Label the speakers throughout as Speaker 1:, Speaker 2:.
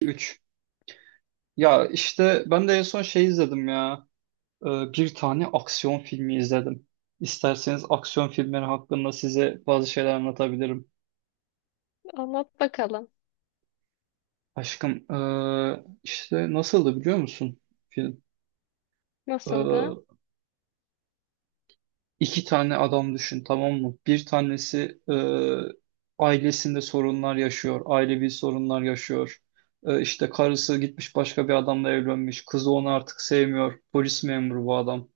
Speaker 1: 3. Ya işte ben de en son şey izledim ya. Bir tane aksiyon filmi izledim. İsterseniz aksiyon filmleri hakkında size bazı şeyler anlatabilirim.
Speaker 2: Anlat bakalım.
Speaker 1: Aşkım işte nasıldı biliyor musun film?
Speaker 2: Nasıldı?
Speaker 1: Ee, iki tane adam düşün, tamam mı? Bir tanesi ailesinde sorunlar yaşıyor. Ailevi sorunlar yaşıyor. İşte karısı gitmiş, başka bir adamla evlenmiş. Kızı onu artık sevmiyor. Polis memuru bu adam.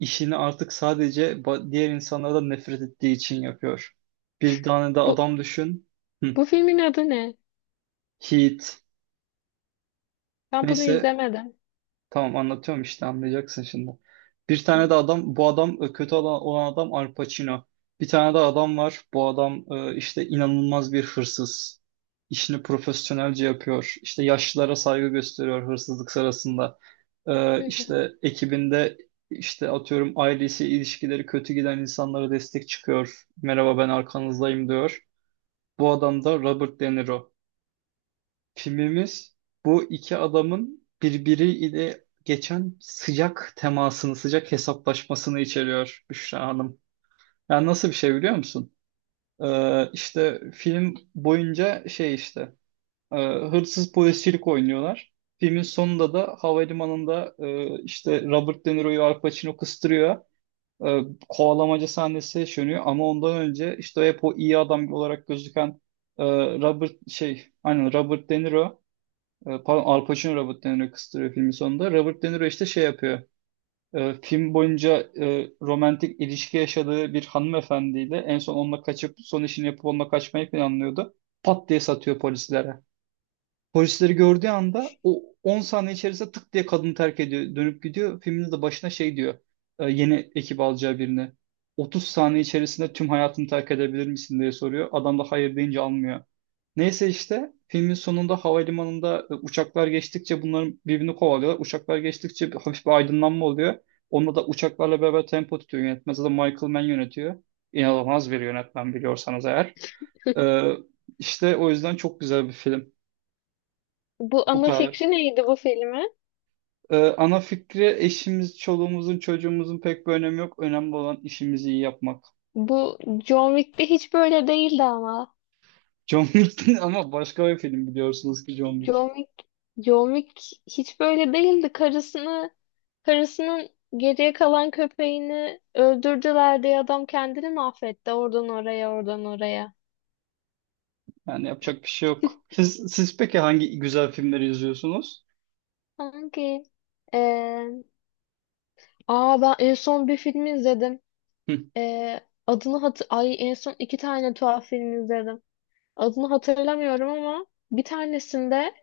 Speaker 1: İşini artık sadece diğer insanlardan nefret ettiği için yapıyor. Bir tane de
Speaker 2: Bu
Speaker 1: adam düşün. Hı.
Speaker 2: bu filmin adı ne?
Speaker 1: Heat.
Speaker 2: Ben bunu
Speaker 1: Neyse,
Speaker 2: izlemedim.
Speaker 1: tamam, anlatıyorum işte, anlayacaksın şimdi. Bir tane de
Speaker 2: Evet.
Speaker 1: adam, bu adam kötü olan adam, Al Pacino. Bir tane de adam var, bu adam işte inanılmaz bir hırsız. İşini profesyonelce yapıyor. İşte yaşlılara saygı gösteriyor hırsızlık sırasında.
Speaker 2: Hı hı.
Speaker 1: İşte ekibinde, işte atıyorum, ailesi, ilişkileri kötü giden insanlara destek çıkıyor. Merhaba, ben arkanızdayım diyor. Bu adam da Robert De Niro. Filmimiz bu iki adamın birbiriyle geçen sıcak temasını, sıcak hesaplaşmasını içeriyor Büşra Hanım. Yani nasıl bir şey biliyor musun? İşte film boyunca şey işte hırsız polisçilik oynuyorlar. Filmin sonunda da havalimanında işte Robert De Niro'yu Al Pacino kıstırıyor. E, Kovalamaca sahnesi yaşanıyor ama ondan önce işte hep o iyi adam olarak gözüken e, Robert şey, aynen, Robert De Niro pardon, Al Pacino Robert De Niro'yu kıstırıyor filmin sonunda. Robert De Niro işte şey yapıyor. Film boyunca romantik ilişki yaşadığı bir hanımefendiyle en son onunla kaçıp, son işini yapıp onunla kaçmayı planlıyordu. Pat diye satıyor polislere. Polisleri gördüğü anda o 10 saniye içerisinde tık diye kadını terk ediyor. Dönüp gidiyor. Filmin de başına şey diyor. Yeni ekip alacağı birini. 30 saniye içerisinde tüm hayatını terk edebilir misin diye soruyor. Adam da hayır deyince almıyor. Neyse, işte filmin sonunda havalimanında uçaklar geçtikçe bunların birbirini kovalıyorlar. Uçaklar geçtikçe bir, hafif bir aydınlanma oluyor. Onunla da uçaklarla beraber tempo tutuyor yönetmen. Zaten Michael Mann yönetiyor. İnanılmaz bir yönetmen, biliyorsanız eğer. Ee, işte o yüzden çok güzel bir film.
Speaker 2: Bu
Speaker 1: Bu
Speaker 2: ana
Speaker 1: kadar.
Speaker 2: fikri neydi bu filmin?
Speaker 1: Ana fikri, eşimiz, çoluğumuzun, çocuğumuzun pek bir önemi yok. Önemli olan işimizi iyi yapmak.
Speaker 2: Bu John Wick'te hiç böyle değildi ama.
Speaker 1: John Wick ama başka bir film biliyorsunuz ki John Wick.
Speaker 2: John Wick, John Wick hiç böyle değildi. Karısının geriye kalan köpeğini öldürdüler diye adam kendini mahvetti. Oradan oraya, oradan oraya.
Speaker 1: Yani yapacak bir şey yok. Siz peki hangi güzel filmleri izliyorsunuz?
Speaker 2: Hangi? Ee, aa ben en son bir film izledim.
Speaker 1: Hı.
Speaker 2: Ee, adını hatır Ay en son iki tane tuhaf film izledim. Adını hatırlamıyorum ama bir tanesinde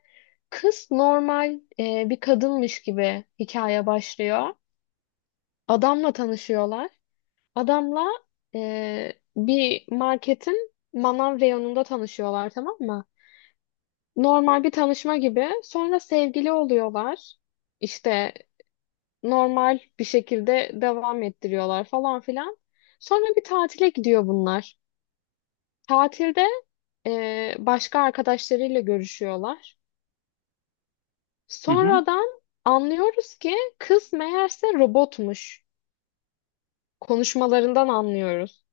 Speaker 2: kız normal bir kadınmış gibi hikaye başlıyor. Adamla tanışıyorlar. Adamla bir marketin manav reyonunda tanışıyorlar, tamam mı? Normal bir tanışma gibi. Sonra sevgili oluyorlar. İşte normal bir şekilde devam ettiriyorlar falan filan. Sonra bir tatile gidiyor bunlar. Tatilde başka arkadaşlarıyla görüşüyorlar.
Speaker 1: Hı hı,
Speaker 2: Sonradan anlıyoruz ki kız meğerse robotmuş. Konuşmalarından anlıyoruz.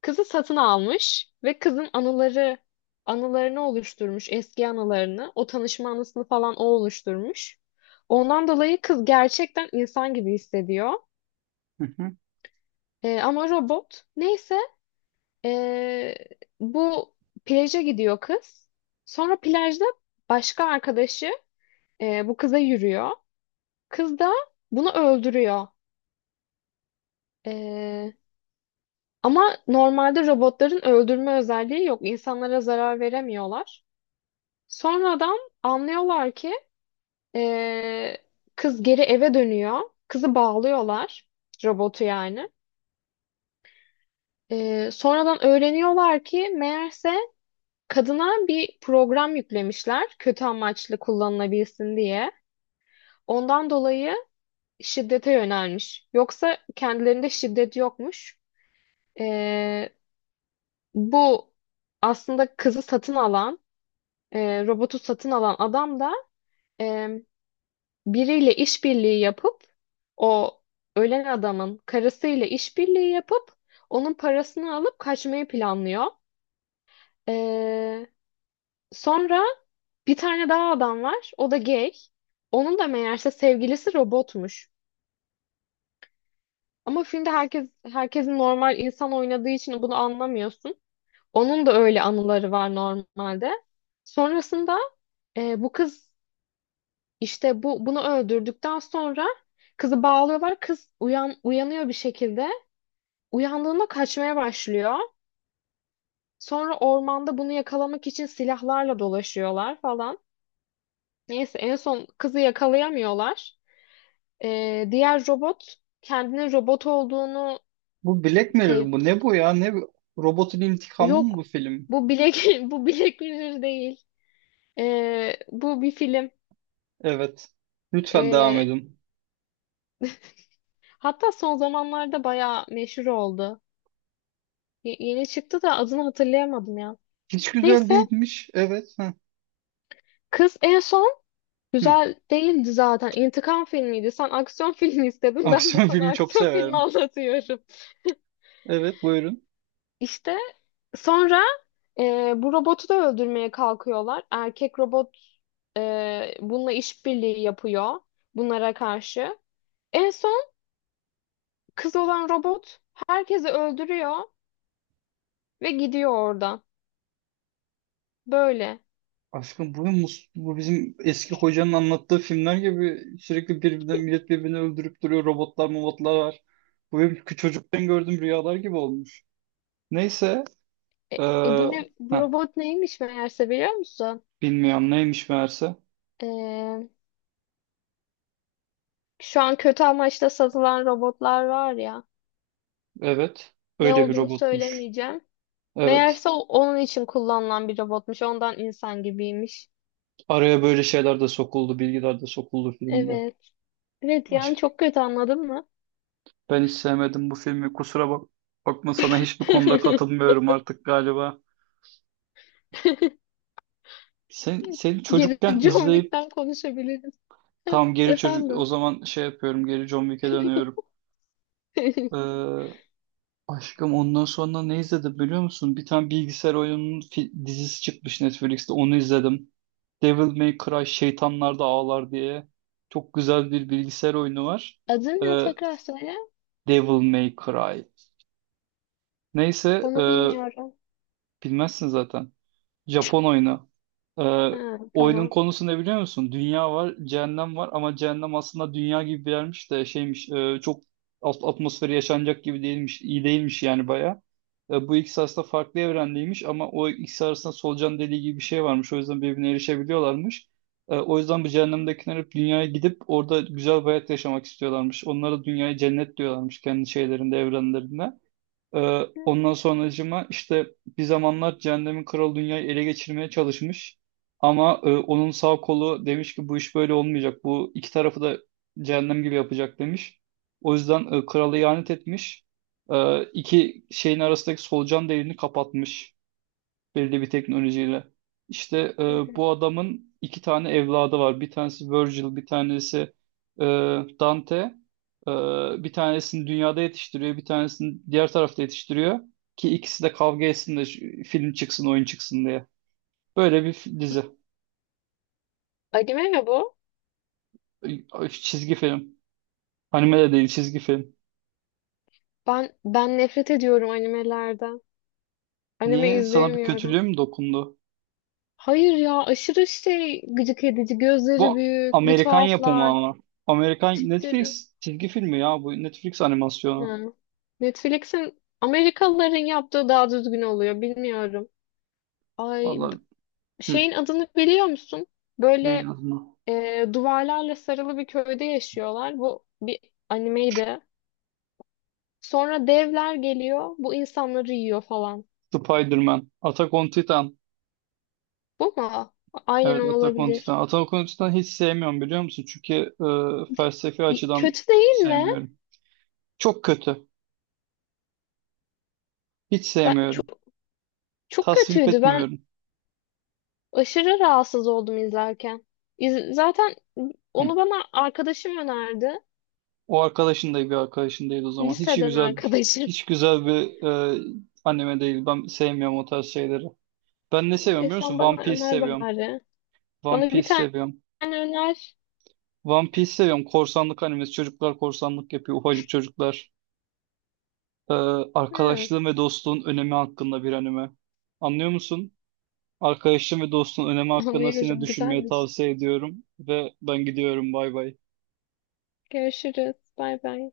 Speaker 2: Kızı satın almış ve kızın anılarını oluşturmuş, eski anılarını. O tanışma anısını falan o oluşturmuş. Ondan dolayı kız gerçekten insan gibi hissediyor.
Speaker 1: hı hı.
Speaker 2: E, ama robot. Neyse e, bu plaja gidiyor kız. Sonra plajda başka arkadaşı bu kıza yürüyor. Kız da bunu öldürüyor. Ee, ama normalde robotların öldürme özelliği yok. İnsanlara zarar veremiyorlar. Sonradan anlıyorlar ki ee, kız geri eve dönüyor. Kızı bağlıyorlar. Robotu yani. Sonradan öğreniyorlar ki meğerse kadına bir program yüklemişler. Kötü amaçlı kullanılabilsin diye. Ondan dolayı şiddete yönelmiş. Yoksa kendilerinde şiddet yokmuş. Ee, Bu aslında robotu satın alan adam da e, biriyle işbirliği yapıp o ölen adamın karısıyla işbirliği yapıp onun parasını alıp kaçmayı planlıyor. E, sonra bir tane daha adam var. O da gay. Onun da meğerse sevgilisi robotmuş. Ama filmde herkes herkesin normal insan oynadığı için bunu anlamıyorsun. Onun da öyle anıları var normalde. Sonrasında e, bu kız İşte bu bunu öldürdükten sonra kızı bağlıyorlar. Kız uyanıyor bir şekilde. Uyandığında kaçmaya başlıyor. Sonra ormanda bunu yakalamak için silahlarla dolaşıyorlar falan. Neyse en son kızı yakalayamıyorlar. Diğer robot kendinin robot olduğunu
Speaker 1: Bu Black Mirror
Speaker 2: sev
Speaker 1: bu, ne bu ya? Ne bu? Robotun intikamı mı bu
Speaker 2: yok,
Speaker 1: film?
Speaker 2: bu bilek bu Black Mirror değil. Bu bir film.
Speaker 1: Evet. Lütfen devam
Speaker 2: Ee,
Speaker 1: edin.
Speaker 2: hatta son zamanlarda bayağı meşhur oldu. Yeni çıktı da adını hatırlayamadım ya.
Speaker 1: Hiç güzel
Speaker 2: Neyse,
Speaker 1: değilmiş. Evet. Hı.
Speaker 2: kız en son
Speaker 1: Hı.
Speaker 2: güzel değildi zaten. İntikam filmiydi. Sen aksiyon filmi istedin. Ben de
Speaker 1: Aksiyon
Speaker 2: sana
Speaker 1: filmi çok
Speaker 2: aksiyon filmi
Speaker 1: severim.
Speaker 2: anlatıyorum.
Speaker 1: Evet, buyurun.
Speaker 2: İşte sonra bu robotu da öldürmeye kalkıyorlar. Erkek robot bununla işbirliği yapıyor bunlara karşı. En son kız olan robot herkesi öldürüyor ve gidiyor oradan. Böyle.
Speaker 1: Aşkım bu, bu bizim eski hocanın anlattığı filmler gibi sürekli birbirinden millet birbirini öldürüp duruyor. Robotlar, mobotlar var. Bu benim çocukken gördüğüm rüyalar gibi olmuş. Neyse.
Speaker 2: E,
Speaker 1: Ee,
Speaker 2: bu
Speaker 1: Heh,
Speaker 2: robot neymiş meğerse biliyor musun?
Speaker 1: bilmiyorum neymiş meğerse.
Speaker 2: E, şu an kötü amaçla satılan robotlar var ya.
Speaker 1: Evet.
Speaker 2: Ne
Speaker 1: Öyle bir
Speaker 2: olduğunu
Speaker 1: robotmuş.
Speaker 2: söylemeyeceğim.
Speaker 1: Evet.
Speaker 2: Meğerse onun için kullanılan bir robotmuş. Ondan insan gibiymiş.
Speaker 1: Araya böyle şeyler de sokuldu, bilgiler de sokuldu filmde.
Speaker 2: Evet. Evet, yani
Speaker 1: Aşk
Speaker 2: çok kötü, anladın mı?
Speaker 1: Ben hiç sevmedim bu filmi. Kusura bak Bakma, sana hiçbir konuda katılmıyorum artık galiba. Sen, seni
Speaker 2: Geri
Speaker 1: çocukken
Speaker 2: John
Speaker 1: izleyip
Speaker 2: Wick'ten konuşabiliriz.
Speaker 1: tam geri çocuk o
Speaker 2: Efendim.
Speaker 1: zaman şey yapıyorum, geri John Wick'e dönüyorum. Ee, Aşkım, ondan sonra ne izledim biliyor musun? Bir tane bilgisayar oyununun dizisi çıkmış Netflix'te, onu izledim. Devil May Cry, Şeytanlar da Ağlar diye. Çok güzel bir bilgisayar oyunu var.
Speaker 2: Adı ne,
Speaker 1: Ee,
Speaker 2: tekrar söyle.
Speaker 1: Devil May Cry. Neyse.
Speaker 2: Onu bilmiyorum.
Speaker 1: Bilmezsin zaten. Japon oyunu. Ee,
Speaker 2: Ha,
Speaker 1: Oyunun
Speaker 2: tamam.
Speaker 1: konusu ne biliyor musun? Dünya var, cehennem var ama cehennem aslında dünya gibi bir yermiş de şeymiş, çok alt atmosferi yaşanacak gibi değilmiş, iyi değilmiş yani baya. Bu ikisi aslında farklı evrendeymiş ama o ikisi arasında solucan deliği gibi bir şey varmış. O yüzden birbirine erişebiliyorlarmış. O yüzden bu cehennemdekiler hep dünyaya gidip orada güzel bir hayat yaşamak istiyorlarmış. Onlara dünyayı cennet diyorlarmış kendi şeylerinde, evrenlerinde. Ondan sonracığıma işte bir zamanlar Cehennemin Kralı dünyayı ele geçirmeye çalışmış. Ama onun sağ kolu demiş ki bu iş böyle olmayacak. Bu iki tarafı da cehennem gibi yapacak demiş. O yüzden kralı ihanet etmiş. İki şeyin arasındaki solucan deliğini kapatmış belirli bir teknolojiyle. İşte
Speaker 2: Hı hı.
Speaker 1: bu adamın iki tane evladı var. Bir tanesi Virgil, bir tanesi e, Dante. E, Bir tanesini dünyada yetiştiriyor, bir tanesini diğer tarafta yetiştiriyor. Ki ikisi de kavga etsin de film çıksın, oyun çıksın diye. Böyle bir dizi.
Speaker 2: Anime mi bu?
Speaker 1: Çizgi film. Anime de değil, çizgi film.
Speaker 2: Ben nefret ediyorum animelerden. Anime
Speaker 1: Niye? Sana bir
Speaker 2: izleyemiyorum.
Speaker 1: kötülüğüm dokundu.
Speaker 2: Hayır ya, aşırı şey gıcık edici. Gözleri
Speaker 1: Bu
Speaker 2: büyük, bir
Speaker 1: Amerikan yapımı
Speaker 2: tuhaflar,
Speaker 1: ama. Amerikan
Speaker 2: tipleri.
Speaker 1: Netflix çizgi filmi ya bu. Netflix animasyonu.
Speaker 2: Yani Netflix'in, Amerikalıların yaptığı daha düzgün oluyor, bilmiyorum. Ay b-
Speaker 1: Vallahi. Hı.
Speaker 2: şeyin adını biliyor musun?
Speaker 1: Neyin
Speaker 2: Böyle
Speaker 1: adı?
Speaker 2: duvarlarla sarılı bir köyde yaşıyorlar. Bu bir animeydi. Sonra devler geliyor, bu insanları yiyor falan.
Speaker 1: Spider-Man, Attack on Titan.
Speaker 2: Bu mu? Aynen
Speaker 1: Evet,
Speaker 2: o
Speaker 1: Attack on Titan.
Speaker 2: olabilir.
Speaker 1: Attack on Titan hiç sevmiyorum biliyor musun? Çünkü
Speaker 2: D-
Speaker 1: felsefi açıdan
Speaker 2: Kötü değil mi?
Speaker 1: sevmiyorum. Çok kötü. Hiç
Speaker 2: Ben
Speaker 1: sevmiyorum.
Speaker 2: çok çok
Speaker 1: Tasvip
Speaker 2: kötüydü. Ben
Speaker 1: etmiyorum.
Speaker 2: aşırı rahatsız oldum izlerken. Zaten
Speaker 1: Hı.
Speaker 2: onu bana arkadaşım önerdi.
Speaker 1: O arkadaşın da bir arkadaşın değil o zaman. Hiç
Speaker 2: Liseden
Speaker 1: güzel bir,
Speaker 2: arkadaşım.
Speaker 1: hiç güzel bir e, anime değil. Ben sevmiyorum o tarz şeyleri. Ben ne seviyorum
Speaker 2: E,
Speaker 1: biliyor
Speaker 2: sen
Speaker 1: musun?
Speaker 2: bana
Speaker 1: One Piece
Speaker 2: öner
Speaker 1: seviyorum.
Speaker 2: bari.
Speaker 1: One
Speaker 2: Bana bir
Speaker 1: Piece
Speaker 2: tane
Speaker 1: seviyorum.
Speaker 2: öner.
Speaker 1: One Piece seviyorum. Korsanlık animesi. Çocuklar korsanlık yapıyor. Ufacık çocuklar. Ee,
Speaker 2: Ha,
Speaker 1: Arkadaşlığın ve dostluğun önemi hakkında bir anime. Anlıyor musun? Arkadaşlığın ve dostluğun önemi hakkında seni
Speaker 2: anlıyorum.
Speaker 1: düşünmeye
Speaker 2: Güzelmiş.
Speaker 1: tavsiye ediyorum ve ben gidiyorum. Bay bay.
Speaker 2: Görüşürüz. Bay bay.